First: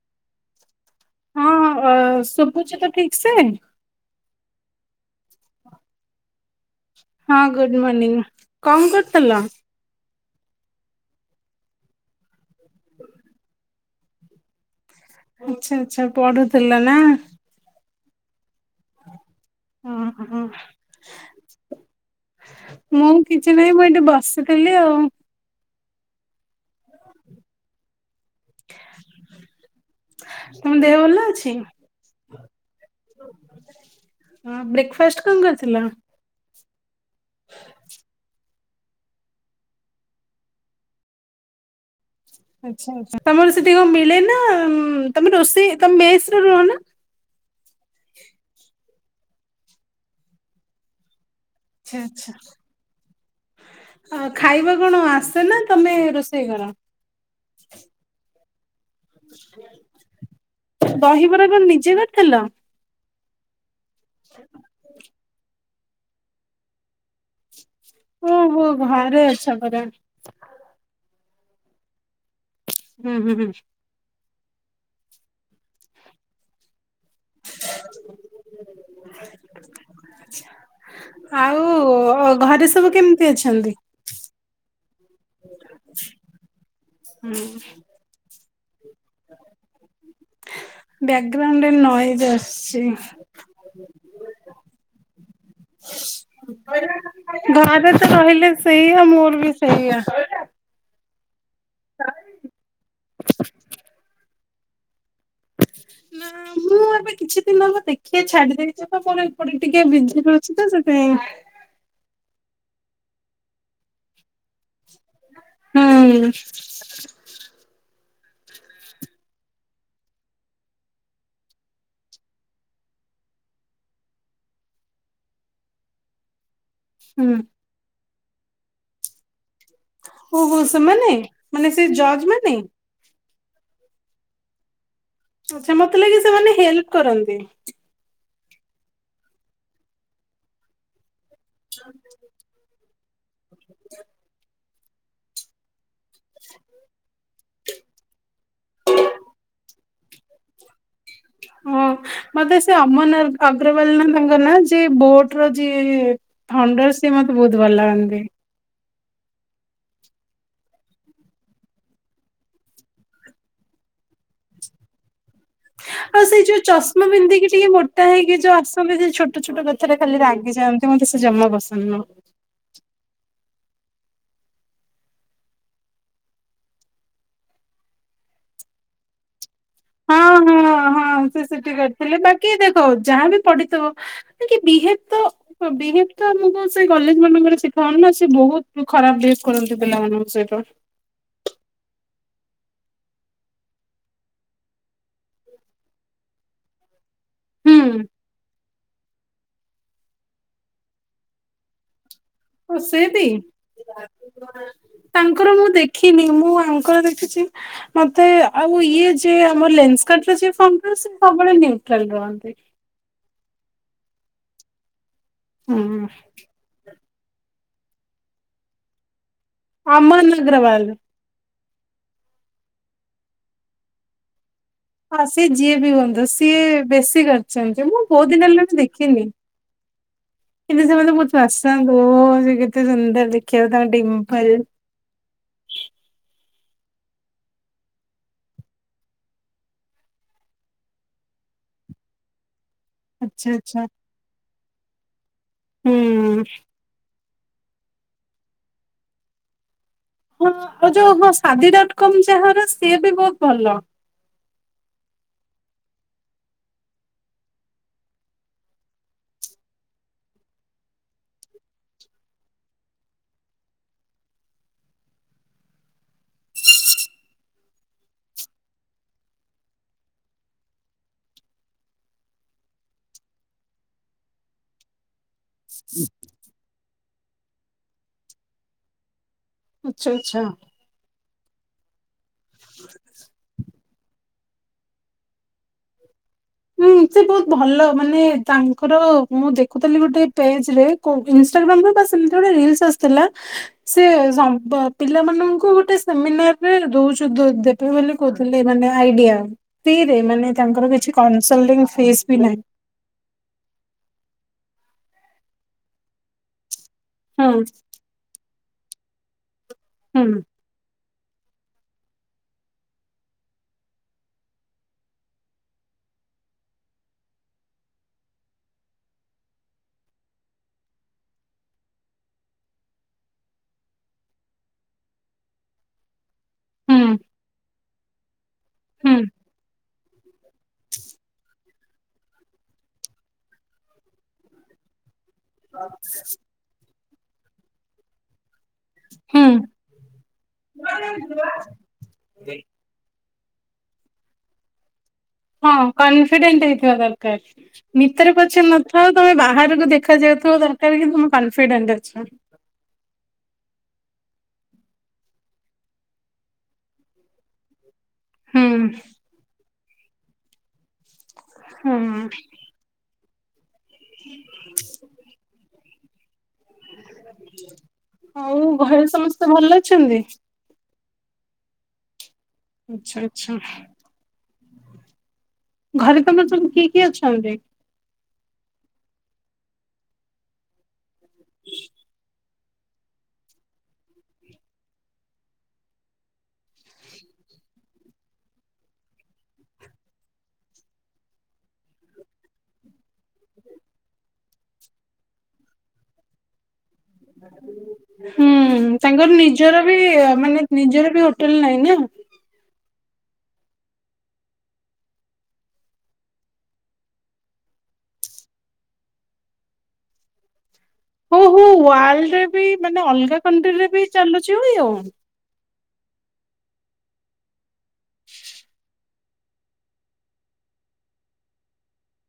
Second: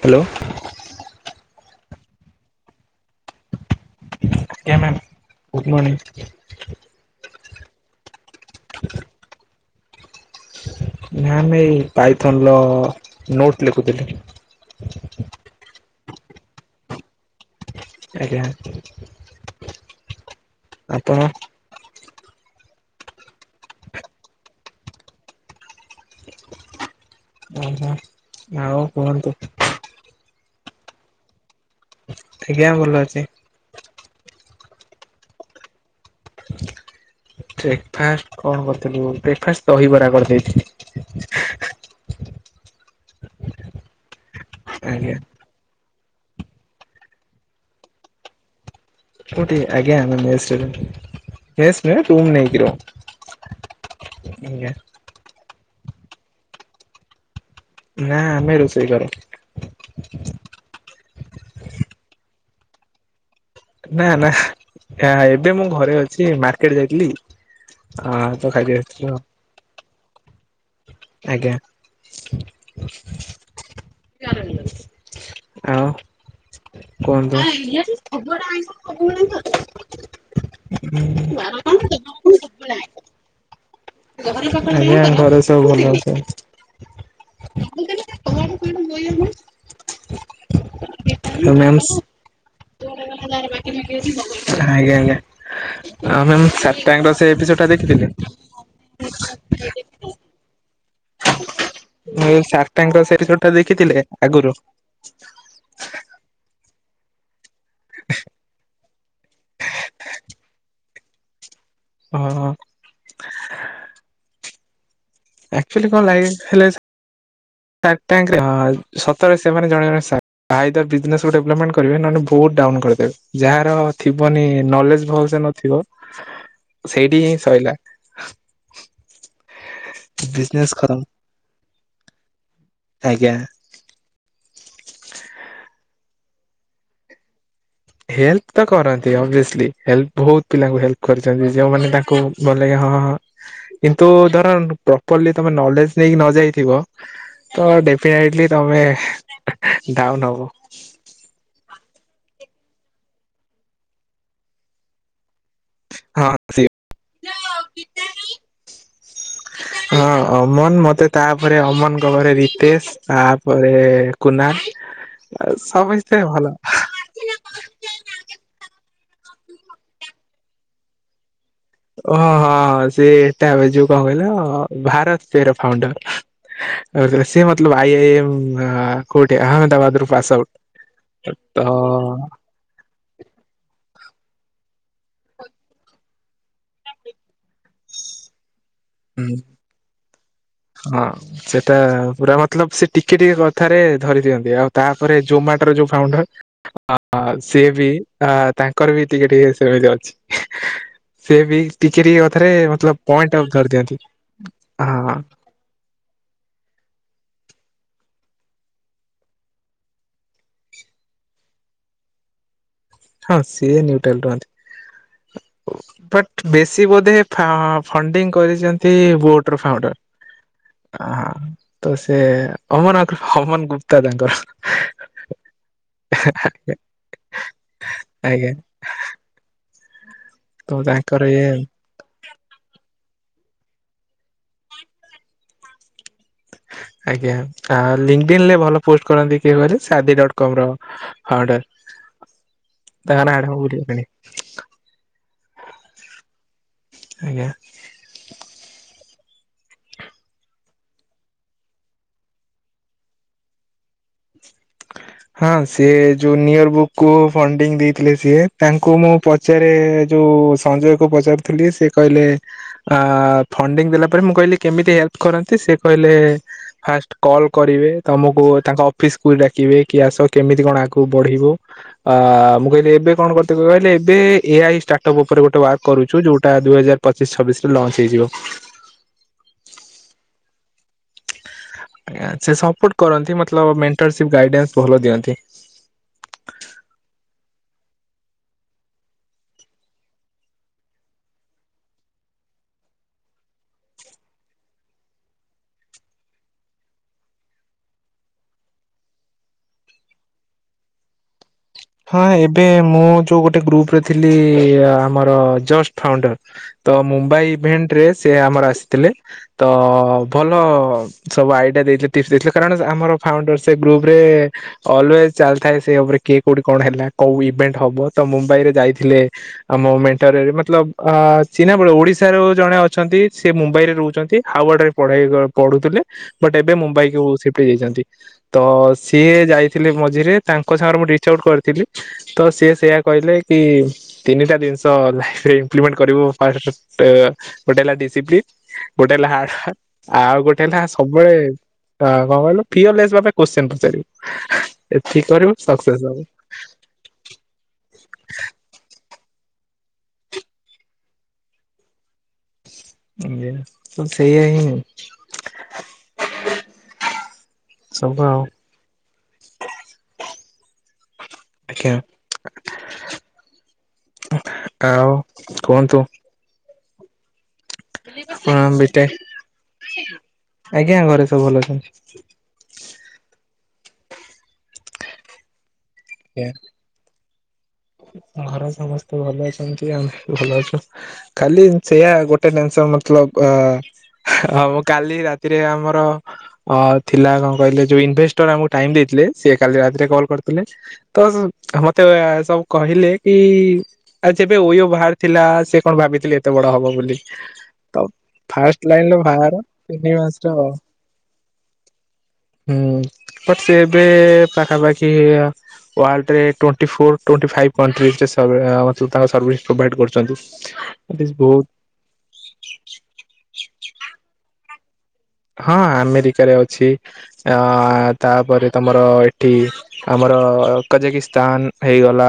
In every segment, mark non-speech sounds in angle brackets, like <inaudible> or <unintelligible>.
Hello? ହଁ ଶୁଭୁଛି ତ ଠିକ ସେ? ଆଜ୍ଞା ମ୍ୟାମ୍ ଗୁଡ଼୍ ମର୍ଣିଂ। ହଁ ଗୁଡ ମର୍ଣ୍ଣିିଂ କଣ କରୁଥିଲ। ନା ନ ଏ ପାଇଥନ ର ନୋଟ୍ ଲେଖୁଥିଲି। ଆଚ୍ଛା ଆଛା ପଢୁଥିଲା ନା। ଆଜ୍ଞା ଓହୋ ଆପଣ ମୁଁ କିଛି ନାହିଁ ମୁଁ ଏଠି ବସିଥିଲି ଆଉ। ଓହୋ ଆଉ କୁହନ୍ତୁ। ତମ ଦେହ ଭଲ ଅଛି। ଆଜ୍ଞା ଭଲ ଅଛି। ହଁ ବ୍ରେକ୍ ଫାଷ୍ଟ କଣ କରିଥିଲା। ବ୍ରେକ୍ ଫାଷ୍ଟ କଣ କରିଥିଲୁ ବ୍ରେକ୍ ଫାଷ୍ଟ ଦହିବରା କରି ଦେଇ ଥିଲୁ। ଆଛା ଆଛା ତମର ସେଠି କଣ ମିଳେ ନା ଆଜ୍ଞା। ତମେ ରୋଷେଇ ତମେ ମେସ୍ ରୁହ ନା। କଉଠି ଆଜ୍ଞା ମୁଁ ମେସରେ। ଆଛା ଆଛା ଆଜ୍ଞା। ଖାଇବ କଣ ଆସେ ନା? ତମେ ରୋଷେଇ କର? ନା ଆମେ ରୋଷେଇ ଘରେ। ଦହିବରା କଣ ନିଜେ କରିଥିଲ? ନା ନା ଏବେ ମୁଁ ଘରେ ଅଛି ମାର୍କେଟ ଯାଇଥିଲି। ହଁ ତ କାଲି ଆସିଥିଲୁ। ମିଛ କଥା। ଆଜ୍ଞା। ହୁଁ ହୁଁ ହୁଁ। ଇଆଡ଼େ ଆଉ କୁହନ୍ତୁ ଇଆଡ଼େ ସବୁ ଆଡ଼େ ଆଇସ ସବୁ ତ ବେ ଆଉ ଘରେ ସବୁ କେମିତି ଅଛନ୍ତି? <unintelligible> ଆଜ୍ଞା ଘରେ ସବୁ ଭଲ। ହୁଁ କୁଆଡେବ ହ ମୁଁ। ବ୍ୟାକ୍ଗ୍ରାଉଣ୍ଡରେ ନଏ ଯାଉଛି। ଆଜ୍ଞା ଆଜ୍ଞା। ଆମେ ଚାର ଟାଇମ ସେ ଏପିସୋ ଟା ଘରେ ତ ଦେଖିଥିଲେ। ରହିଲେ ସେଇଆ ମୋର ବି ସେଇଆ। ମୁ ଚାର ଟାଇମ ଏପିସଟ୍ ଟା ଦେଖିଥିଲେ ଆଗରୁ? ନା ମୁଁ ଏବେ କିଛି ମୁଁ ଦେଖିବା ଛାଡି ଦେଇଛି ତ ପୁଣି ଟିକେ ବିଜ ଅଛି ତ ସେଥିପାଇଁ। ହୁଁ ହୁଁ। ଆକ୍ ଚଲି କଣ ହୁଁ ଲାଇପ୍ ହେଲେ ଯେ <unintelligible> ଟଙ୍କରେ ହ ସତରେ ସେମାନେ ଜଣେ ଜଣେ ସାର୍। ଆଇଦର ବିଜନେସକୁୁ ଡେଭଲପମେଣ୍ଟ କରିବେ ନହେ ବହୁତ ଡାଉନ କରିଦେବେ ଯାହାର ଥିବନି ନଲେଜ ନଥିବ ସେଇଠି ହୁଁ ହିଁ ସରିଲା। ଓହେ ବିଜନେସ ଖତମ ସେମାନେ ମାନେ ସେ ଜଜ୍ ମାନେ ଆଜ୍ଞା। ଆଛା ମତେ ଲାଗେ ସେମାନେ ହେଲ୍ପ କରନ୍ତି। ହେଲ୍ପ ତ କରନ୍ତି ଅଭିସଲି ହେଲ୍ପ ବହୁତ ପିଲା ହେଲ୍ପ କରିଛନ୍ତି ଯେଉମାନେ ତାଙ୍କୁ ଭଲ ଲାଗିବ ହଁ ହଁ ହଁ କିନ୍ତୁ ଧର ପ୍ରପରଲି ତମେ ନଲେଜ ଦେଇ ନଯାଇଥିବ ତ ଡେଫିନେଟିଲି ତମେ ଡାଉନ ହବ। ହଁ ମତେ ସେ ଅମନ ଅଗ୍ରୱାଲ ନା ତାଙ୍କ ନା ଯେ ବୋଟ ର ଯିଏ ହଁ ସିଓର। ଫଣ୍ଡର ସିଏ ମତେ ବହୁତ ଭଲ ଲାଗନ୍ତି। ହଁ ଅମନ ମତେ ତାପରେ ଅମନଙ୍କ ଘରେ ରିତେଶ ତାପରେ କୁନା, ସମେସ୍ତେ ଭଲ। ମ ମ୍ ପିନ୍ଧିକି ଟିକେ ମୋଟା ହେଇକି ଯୋଉ ଆସନ୍ତି, ସେ ଛୋଟ ଛୋଟ କଥାରେ ଖାଲି ରାଗି ଯାଆନ୍ତି ମତ ସେ ଜମା ପସନ୍ଦ ନୁହଁ। ଓହଁ ହଁ, ସେ ଏଟା ଯୋଉ କଣ କହିଲା ଭାରତ ସେର ଫାଉଣ୍ଡର। ସେ ମତଲବ ଆଇ ଆଇଏ ଏମ୍ କୋଉଠି ଆହାମଦାବାଦ? ଟୁ ହଁ ପାସ ହଁ ଆଉଟ ତ ତ ଯାହା ବି ପଢିଥିବ ବିହେବ ତ ବିହେବ ତ ଆମକୁ ସେଇ କଲେଜ ମାନଙ୍କରେ ଶିଖାହଉନି ନା ସେ ବହୁତ ଖରାପ ହୁଁ ବିହେବ କରନ୍ତି ପିଲା ମାନଙ୍କ ସହିତ। ହଁ। ସେଟା ପୁରା ମତଲବ ସେ ଟିକେ ଟିକେ କଥାରେ ଧରି ଦିଅନ୍ତି ଆଉ ତାପରେ ଜୋମାଟର ଯୋଉ ଫାଉଣ୍ଡର ଅ ଅ ହୁଁ ସିଏବି ଅ ତାଙ୍କର ବି ଟିକେ ଟିକେ ସେମିତି ଅଛି ସେଏ ବି ଟିକେ ଟିକେ କଥାରେ ଆଉ ମତଲବ୍ ସେ ବି ପଏଣ୍ଟ ଆଉ ତାଙ୍କର ମୁଁ ଦେଖିନି, ମୁଁ ଆଙ୍କର ଦେଖିଛି। ମତେ ଆଉ ଇଏ ଯେ ଆମ ଲେନସ୍କାର୍ଟ ର ଯିଏ ଫାଉଣ୍ଡର, ସିଏ ସବୁବେଳେ ନିଉଟ୍ରାଲ ରୁହନ୍ତି। ହଁ ସିଏ ନିୟୁଟ୍ରାଲ ହୁଁ ରୁହନ୍ତି ବଟ ବେଶୀ ବୋଧେ ଫା ଫଣ୍ଡିଙ୍ଗ କରିଛନ୍ତି ବୋଟ ର ଫାଉଣ୍ଡର ଅମନ ଅଗ୍ରୱାଲ। ହଁ। ତ ସେ ଅମନ ଅଗ୍ର ଅମନ ଗୁପ୍ତା ତାଙ୍କର। ହଁ ସିଏ ଯିଏ ବି ହୁଅନ୍ତୁ, ସିଏ ବେଶୀ କରିଛନ୍ତି ମୁଁ ବହୁତ ଦିନ ଆଜ୍ଞା ହେଲା ବି ଦେଖିନି। ତ କିନ୍ତୁ ସେମାନେ ତାଙ୍କର ମତେ ଇଏ ବହୁତ ପସନ୍ଦ ହୋ ସେ କେତେ ସୁନ୍ଦର ଦେଖିବାକୁ ତାଙ୍କ ଡିମ୍ପଲ ଆଜ୍ଞା, ଆ ଲିଙ୍କଡଇନ୍ ରେ ଭଲ ପୋଷ୍ଟ କରନ୍ତି କିଏ କହିଲେ ସାଦି ଡଟକମ ର। ହାଉଡର ତାଙ୍କ ନା ଆଚ୍ଛା ଆଚ୍ଛା <unintelligible> ହୁଁ। ଆଜ୍ଞା। ହଁ ଯୋଉ ହଁ ସାଦି ଡଟ କମ୍ ଯାହାର, ସିଏ ବି ବହୁତ ଭଲ। ହଁ ସେ ନିୟର ବୁକ୍ କୁ ଫଣ୍ଡିଙ୍ଗ ଦେଇଥିଲେ ସିଏ, ତାଙ୍କୁ ମୁଁ ପ ପଚାରେ ଯୋଉ ସଞ୍ଜୟ କୁ ପଚାରୁଥିଲି ସେ କହିଲେ ଅ ଫଣ୍ଡିଙ୍ଗ ଦେଲା ପରେ ମୁଁ କହିଲି କେମିତି ହେଲ୍ପ କରନ୍ତି ସେ କହିଲେ ଫାଷ୍ଟ କଲ୍ କରିବେ ତମକୁ ତାଙ୍କ ଅଫିସ କୁ ଡାକିବେ କି ଆସ କେମିତି କଣ ଆଗକୁ ବଢିବ। ଅ ମୁଁ କହିଲି ଏବେ କଣ କରିିତେ କହିଲେ ଏବେ ଏଆଇ ଷ୍ଟା ଷ୍ଟାଟପ୍ ଉପରେ ଗୋଟେ ୱାର୍କ କରୁଚୁ ଯୋଉଟା ଦୁଇ ହଜାର ପଚିଶ ଛବିଶ ରେ ଲଞ୍ଚ ହେଇଯିବ। ଆଚ୍ଛା ଆଚ୍ଛା। ଆଛା ସେ ସପୋର୍ଟ କରନ୍ତି ମତଲବ୍ ମେଣ୍ଟରସିପ ଗାଇଡାନ୍ସ ଭଲ ଦିଅନ୍ତି। ହୁଁ, ସେ ବହୁତ ଭଲ ମାନେ ତାଙ୍କର ମୁଁ ଦେଖୁଥିଲି ଗୋଟେ ପେଜ ରେ କୋଉ ଇନଷ୍ଟାଗ୍ରାମ ରେ ବାସ୍ ଏମିତି ଗୋଟେ ରିଲସ ଆସିଥିଲା। ସେ ସମ୍ପ ପିଲାମାନଙ୍କୁ ଗୋଟେ ସେମିନାର ରେ ଦଉଛ ଦେ ଦେ ଦେବେ ବୋଲି କହୁଥିଲି ମାନେ ଆଇଡିଆ ମାନେ ଫ୍ରୀ ରେ ତାଙ୍କର କିଛି କନ୍ସୁଲଡିଂ ହଁ, ଏବେ ମୁଁ ଯୋଉ ଗୋଟେ ଗ୍ରୁପ ରେ ଥିଲି ଆମର ଜଷ୍ଟ ଫାଉଣ୍ଡର ତ ମୁମ୍ବାଇ ହୁଁ ଇଭେଣ୍ଟ ରେ ସେ ଆମର ଆସିଥିଲେ ତ ହୁଁ ଭଲ ସବୁ ଆଇଡିଆ ଦେଇଥିଲେ ଟିପସ ଦେଇଥିଲେ କାରଣ ଆମର ଫାଉଣ୍ଡର ସେ ଗ୍ରୁପ ରେ ଅଲୱେଜ ଚାଲିଥାଏ ସେ ଉପରେ କିଏ କୋଉଠି କଣ ହେଲା, କୋଉ ଇଭେଣ୍ଟ ହବ ତ ମୁମ୍ବାଇ ରେ ଯାଇଥିଲେ। ଆମ ମେଣ୍ଟରରେ ମତଲବ ଅ ଚିହ୍ନା ବଳେ ଓଡିଶାରେ ଜଣେ ଅଛନ୍ତି, ସେ ମୁମ୍ବାଇ ରେ ରହୁଛନ୍ତି ହାୱାଡ ରେ ପଢାଇ କ ପଢୁଥିଲେ ବଟ୍ ଏବେ ହୁଁ ମୁମ୍ବାଇ କୁ ସିଫ୍ଟ ହେଇ ଯାଇଛନ୍ତି ତ ହୁଁ ସିଏ ଯାଇ ଥିଲେ ମଝିରେ ତାଙ୍କ ସାଙ୍ଗରେ ମୁ ଢେ ଚାଉଟ୍ କରିଥିଲି ତ ସିଏ ସେୟା କହିଲେ କି ତିନିଟା ଜିନିଷ ତ ଲାଇଫରେ ଇମ୍ପ୍ଲିମେଣ୍ଟ କରିବ ଫାଷ୍ଟ ଗୋଟେ ହେଲା ଡିସିପ୍ଲିନ୍। ଗୋଟେ ହେଲା ହୁଁ। <unintelligible> ଆଉ ଗୋଟେ ଲା ସବୁବେଳେ ଆ କଣ କହିଲୁ ଫିୟରଲେସ୍ ଭାବେ କସ୍ଚୀନ୍ ପଚାରିବୁ ଏତିକି କରିବୁ ହଁ ହବୁ କନଫିଡେଣ୍ଟ ହେଇଥିବା ଦରକାର। ଭିତରେ ପଛେ ନଥାଉ ତମେ ବାହାରକୁ ଦେଖା ଯାଉଥିବ ଦରକାର କିନ୍ତୁ ମୁଁ କନଫିଡେଣ୍ଟ ଅଛି। ଆୟା ସେଇଆ ହିଁ। ସବୁ ଆଉ। ଉମ୍। ହଁ। ଆଜ୍ଞା ଆଉ କୁହନ୍ତୁ। ଆପଣ ଆଉ ଘରେ ବିଟେକ୍ ସମସ୍ତେ ଭଲ ଅଛନ୍ତି? ଆଜ୍ଞା ଘରେ ସବୁ ଭଲ ଅଛନ୍ତି। ଆଚ୍ଛା, ଆଛା। ଘରେ ତମର ସବୁ କିଏ କିଏ ଅଛନ୍ତି? ଘର ସମସ୍ତେ ଭଲ ଅଛନ୍ତି ଆମେ ବି ଭଲ ଅଛୁ ଖାଲି ସେୟା ଗୋ <unintelligible> ଆମ କାଲି ରାତିରେ ଆମର ଅ ଥିଲା କଣ କହିଲେ ଯଉ ଇନଭେଷ୍ଟର ଆମକୁ ଟାଇମ ଦେଇଥିଲେ, ସେ କାଲି ରାତିରେ କଲ୍ କରିଥିଲେ। ତସ୍ ମତେ ଉ -ଏ- ସବ୍ କହିଲେ କି ଆ ଯେବେ ଓଇଓ ବାହାରି ଥିଲା ସେ କଣ ଭାବିଥିଲେ ଏତେ ବଡ ହବ ବୋଲି। ତ ହୁଁ ଫାଷ୍ଟ ଲାଇନ ର ତାଙ୍କର ବାହାର ନିଜର ବି ତିନି ମାସର ମାନେ ନିଜର ବି ହୋଟେଲ ନାହିଁ ନା। ଉମ୍ ବଟ୍ ସେ ଏବେ ପାଖାପାଖି ୱାର୍ଲ୍ଡରେ twenty four twenty five countries ରେ ସର୍ଭେ <unintelligible> ତାଙ୍କ ସର୍ଭିସ ପ୍ରୋଭାଇଡ କରିଛନ୍ତି। ହୋ ହୋ ୱାର୍ଲଡରେ ବି ମାନେ ଅଲଗା କଣ୍ଟ୍ରିରେ ବି ଚାଲୁଛି ଓଇୟୋ। ହଁ ଆମେରିକାରେ ଅଛି, ଅ ତାପରେ ତମର ଏ ଏଠି ଆମର କଜେକିସ୍ତାନ ହେଇଗଲା।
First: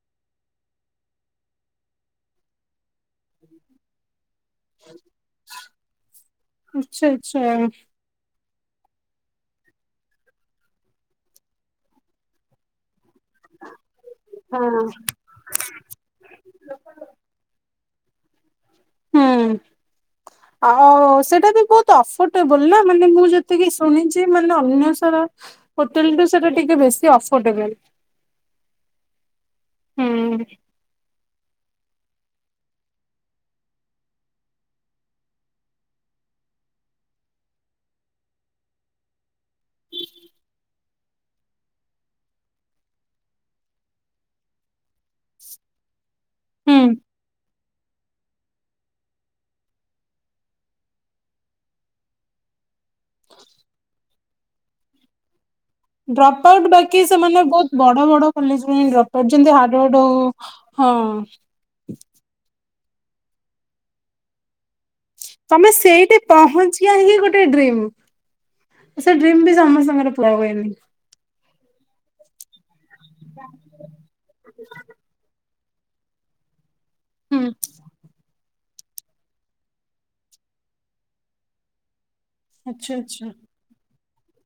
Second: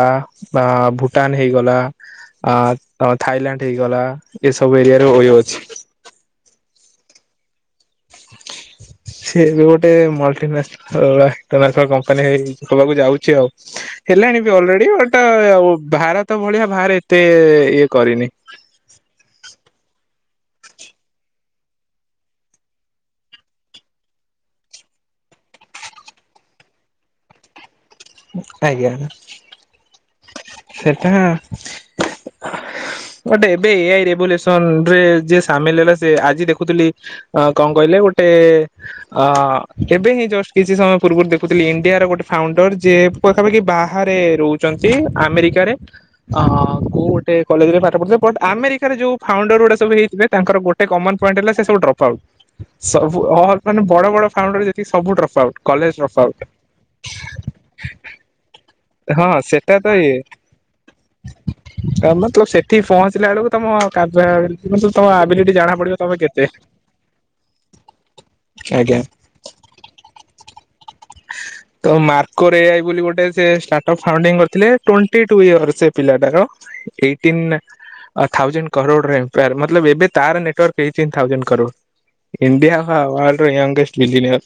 ବା ଭୁଟାନ ହେଇଗଲା, ଆ ହଁ ଥାଇଲାଣ୍ଡ ହେଇଗଲା, ଏସବୁ ଏରିଆରେ ଓୟୋ ଅଛି। ଆଚ୍ଛା, ଆଚ୍ଛା। ସିଏ ବି ଗୋଟେ ମଲ୍ଟିନେସ ହ ଉ ଆ କୋନାର୍କ କମ୍ପାନୀ ହେଇ ହବାକୁ ଯାଉଛି ଆଉ। ହେଲାଣି ବି ହଁ। ଅଲରେଡି ବଟ ଭାରତ ଭଳିଆ ବାହାରେ ଏତେ ଇଏ କରିନି। ହଁ। ଆ ସେଟା ବି ବହୁତ ଅଫୋର୍ଟେବୁଲ ନା ମାନେ ମୁଁ ଯେତିକି ଶୁଣିଛି ମାନେ ଅନ୍ୟ ସର ହୋଟେଲ ଠୁ ସେଟା ଟିକେ ବେଶୀ ଅଫୋର୍ଡେବଲ। ଆଜ୍ଞା। ହୁଁ। ସେଟା <inaudible> ଗୋଟେ ଏବେ ଏ ଆଇ ରେଭଲୁସନ ରେ ଯିଏ ସାମିଲ ହେଲା ସେ ଆଜି ଦେଖୁଥିଲି ହଁ କଣ କହିଲେ ଗୋଟେ ଅ ଏବେ ହିଁ ଜଷ୍ଟ କିଛି ସମୟ ପୂର୍ବରୁ ଦେଖୁଥିଲି ଇଣ୍ଡିଆ ର ଗୋଟେ ଫାଉଣ୍ଡର ଯିଏ ପାଖାପାଖି ବାହାରେ ରହୁଛନ୍ତି। ଆମେରିକାରେ ଅ ହୁଁ କୋଉ ଗୋଟେ କଲେଜ ରେ ପାଠ ପଢୁଥିଲେ ବଟ୍ ଆମେରିକାର ଯୋଉ ଫାଉଣ୍ଡର ଗୁଡା ସବୁହେଇଥିବେ ତାଙ୍କର ଗୋଟେ କମନ ପଏଣ୍ଟ ହେଲା ସେ ସବୁ ଡ୍ରପ୍ଆଉଟ୍। ସବୁ ଅଲ୍ ମାନେ ବଡ ବଡ ଫାଉଣ୍ଡର ଯେଥି ସବୁ ଡ୍ରପ୍ ଆଉଟ। ଡ୍ରପ ଆଉଟ୍ ବାକି ସେମାନେ ବହୁତ ବଡ ବଡ ପୋଲିସ୍ ପାଇଁ ଡ୍ରପ ଆଉଟ୍ ହଁ ଯେମିତି ସେଟା ତ ହାର୍ଡହାର୍ଡ ଓ ଇଏ ହଁ ମତଲବ ସେଠି ପହଞ୍ଚିଲା ବେଳକୁ ତମ <unintelligible> ତମେ ପଡିବ ସେଇଠି କେତେ ପହଞ୍ଚିବା ହିଁ ଗୋଟେ ଡ୍ରିମ୍ ଆଜ୍ଞା ସେ ଡ୍ରିମ୍ ବି ସମସ୍ତଙ୍କର ପୁରା ହୁଏନି। ତ ମାର୍କୋର୍ ଏ ଆଇ ବୋଲି ଗୋଟେ ସେ ଷ୍ଟାର୍ଟଅପ ଫାଉଣ୍ଡିଂ କରିଥିଲେ ଟଣ୍ଟି ଟୁ ଇୟର୍ ସେ ପିଲାଟାର ଏଇଟିନ୍ ହୁଁ ନା ଥାଜଣ୍ଡ କରୋଡ ମାନେ ଏବେ ତାର ନେଟାର୍ ହେଇ ଜ କରୋଡ। ଇଣ୍ଡିଆ୍ ଆଚ୍ଛା ବା ଆଚ୍ଛା ୱର୍ଲ୍ଡ ର ୟୁଙ୍ଗେଷ୍ଟ ବିଳିନିଅର୍।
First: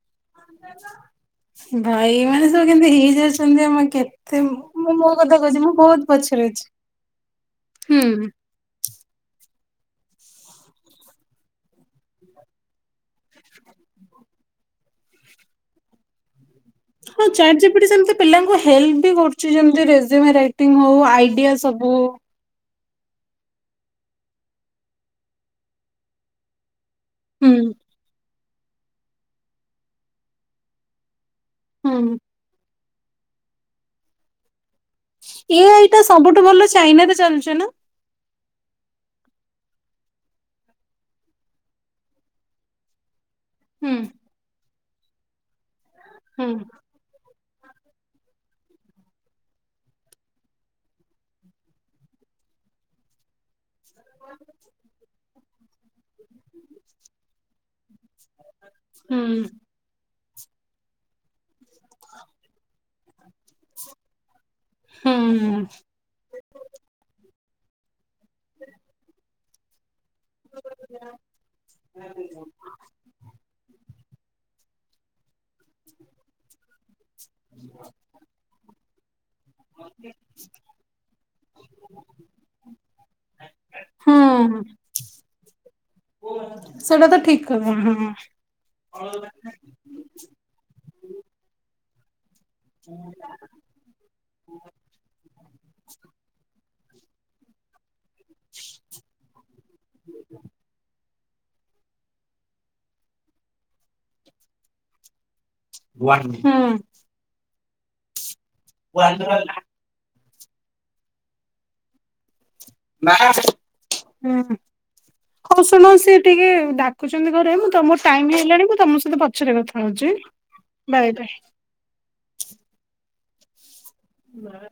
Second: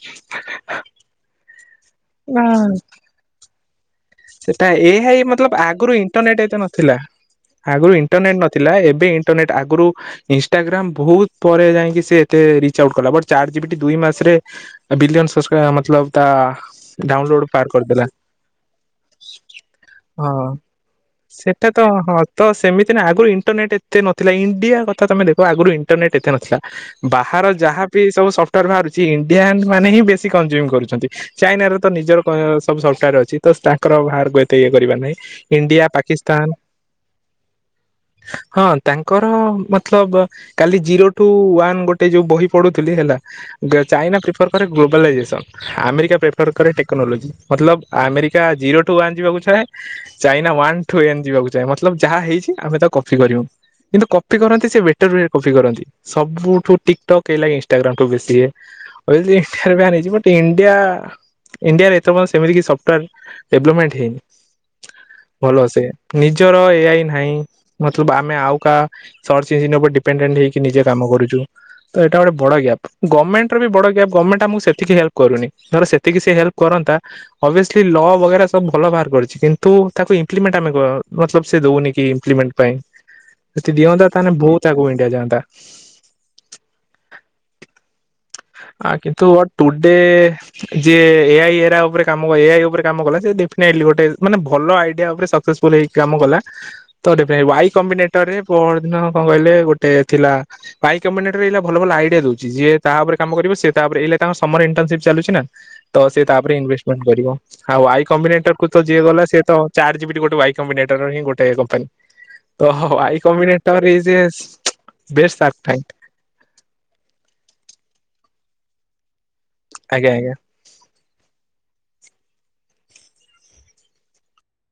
ଭାଇ ମାନ ସବୁ କେନ୍ତୁ ହେଇଯାଉଛନ୍ତି ଆମ କେତେ ସେଟା ଏ ମୁଁ ମୋ ଏଇ କଥା ମତଲବ କହୁଛି ମୁଁ ଆଗରୁ ବହୁତ ଇଣ୍ଟରନେଟ୍ ପଛରେ ଏତେ ଅଛି ନଥିଲା ଆଗରୁ ହୁଁ। ଇଣ୍ଟରନେଟ ନଥିଲା। ଥିଲା ଏବେ ଇଣ୍ଟରନେଟ୍ ଆଗରୁ ଇନଷ୍ଟାଗ୍ରାମ୍ ବହୁତ ପରେ ଯାଇକି ସେ ତେ ରିଚ ଆଉଟ୍ କଲା ବଟ ଚାର ଜିବଟି ଦୁଇ ମାସରେ ବିଲୟନ ମତଲବ ତା ହଁ ଡାଉନଲୋଡ ଚାଟ୍ ପାର ଗିପିଟି କରିଦେଲା ସେମତି ପିଲାଙ୍କୁ ହେଲ୍ କରୁ ଯେମତି ରେଶୁମେ ହଁ। ରାଇଟ୍ଟିଂ ହଉ ଆଇଡିଆ ସେଟା ତ ସବୁ ହଁ ତ ସେମିତି ନା ଆଗରୁ ଇଣ୍ଟରନେଟ୍ ଏତେ ନ ଥିଲା ଇଣ୍ଡିଆ କଥା ତମେ ଦେଖ ଆଗରୁ ଇଣ୍ଟରନେଟ୍ ଏତେ ନଥିଲା। ବାହାର ହୁଁ ଯାହାବି ସବୁ ସଫଟାର ବାହାରୁଛି ଇଣ୍ଡିଆନ୍ ମାନେ ହିଁ ବେଶୀ କନଜୁମ କରୁଛନ୍ତି। ଚାଇନାର ତ ହୁଁ ନିଜର ସବୁ ସଫ୍ଟୱେର ଅଛି ତ ତାଙ୍କର ବାହାରକୁ ଏତେ ଇଏ କରିବା ନାହିଁ। ଇଣ୍ଡିଆ ଏଇଟା ପାକିସ୍ତାନ ସବୁଠୁ ଭଲ ଚାଇନା ରେ ଚାଲୁଛ ନା? ହଁ ତାଙ୍କର ମତଲବ କାଲି ଜିରୋ ଟୁ ୱନ୍ ଗୋଟେ ଯୋଉ ବହି ପଢୁଥିଲି ହେଲା। ହୁଁ ଚାଇନା ପ୍ରିଫର କରେ ଗ୍ଲୋବାଲାଇଜେସନ୍ ଆମେରିକା ହୁଁ ପ୍ରିଫର କରେ େନୋଲୋ ମତଲବ ଆମେରିକା ଜିରୋ ଟୁ ୱନ୍ ଯିବାକୁ ଚାହେଁ। ଚାଇନା ୱାନ୍ ଟୁ ଏନ୍ ଯିବାକୁ ଚାହେ ମତଲବ ଯାହା ହେଇଛି ଆମେ ତା କପି କରିବୁ। କିନ୍ତୁ କଫି କରନ୍ତି ସେ ବେଟର କଫି କରନ୍ତି ସବୁଠୁ ଟିକଟକ୍ ହେଇଲା କି ଇନଷ୍ଟାଗ୍ରାମ ଠୁ ବେଶି। ହୁଁ ଇଣ୍ଡିଆରେ ହେଇ ବ ଇଣ୍ଡିଆ ଇଣ୍ଡିଆରେ ଏତେ ସେମିତି କି ସଫ୍ଟୱେର ଡଭଲପମେଣ୍ଟ ହେନି। ହୁଁ ଭଲସେ ନିଜର ଏଇଆଇ ନାହିଁ ମତଲବ ଆମେ ଆଉ କାହା ସର୍ଚ୍ଚ ଇଞ୍ଜନ୍ ଉପରେ ଡିପେଣ୍ଡେଣ୍ଟ ହେଇକି ନିଜ କାମ କରୁ ତ ଏଇଟା ଗୋଟେ ବଡ ଗ୍ୟାପ୍। ଗଭର୍ଣ୍ମଣ୍ଟ ବି ବ ଗ୍ୟାପ ଗଭର୍ଣ୍ମେଣ୍ଟ ଆମକୁ ସେତିକି ହେଲ୍ପ କରୁନି ଧଲେ ସେତିକି ସେ ହେଲ୍ପ କରନ୍ତା ଓବାୟୋଉ ଲ ବଗେରା ସୁ ଭଲ ବାହାର କରିଛି କିନ୍ତୁ ତାକୁ ଇମ୍ପ୍ଲିମେଣ୍ଟ ଆମେ ମ ସେ ଦଉନି କି ଇମ୍ପ୍ଲିମେଣ୍ଟ ପାଇଁ ଯଦି ଦିଅନ୍ତା ତାହେଲେ ହୁଁ ବହୁତ ଆଗକୁ ଇଣ୍ଡିଆ ଯାଆନ୍ତା। ସେଇଟା ତ ଠିକ କ ହଁ ଆ କିନ୍ତୁ ଟୁଡେ ଯିଏ ଏଆଇ ଏରା ଉପରେ କାମ କ ଏଆଇ ଉପରେ କାମ କଲା ସେ ଟ ଗୋଟେ ମାନେ ଭଲ ଆଇଡିଆ ଉପରେ ସକ୍ସେସଫୁଲ ହେଇ କାମ କଲା ତ ଡିଫେ ୱାଇ କମିନେଟ୍ ଟରେ ପରଦିନ କଣ କହିଲେ ଗୋଟେ ଥିଲା ପାଇକ୍ କମିନେଟରେ ଏଇନା ଭଲ ଭଲ ଆଇଡିଆ ଦଉଛି ଯିଏ ତା ଉପରେ କାମ କରିବ ସେ ତାପରେ ଏଇଲେ ତାଙ୍କ ସମର ଇଣ୍ଟର୍ନସିପ୍ ଚାଲଛି ନା। ତ ସେ ତାପରେ ହୁଁ। ଇନଭେଷ୍ଟମେଣ୍ଟ କରିବ ଆଉ ଆଇ କବିନେଟର କୁ ତ ଯିଏ ଗଲା ସିଏ ତ ଚାର୍ଟ ଜିପିଟିବି ଗୋଟେ ୱାଇ କମ୍ବିନେଟର ହିଁ ଗୋଟେ କମ୍ପାନୀ। ଓହୋ ଆଇ କମ୍ବିନେଟର ଇଏ ଯିଏ ହୁଁ ବେଷ୍ଟ ହଉ ଶୁଣ ଆଡ୍‌ଫାଇଟ। ସିଏ ଟିକେ ଡାକୁଛନ୍ତି ଘରେ ମୁଁ ତମର ଟାଇମ ହେଲାଣି ମୁଁ ତମ ସହିତ ପଛରେ କଥା ଆଜ୍ଞା ହଉଛି। ଆଜ୍ଞା। Bye bye. ବା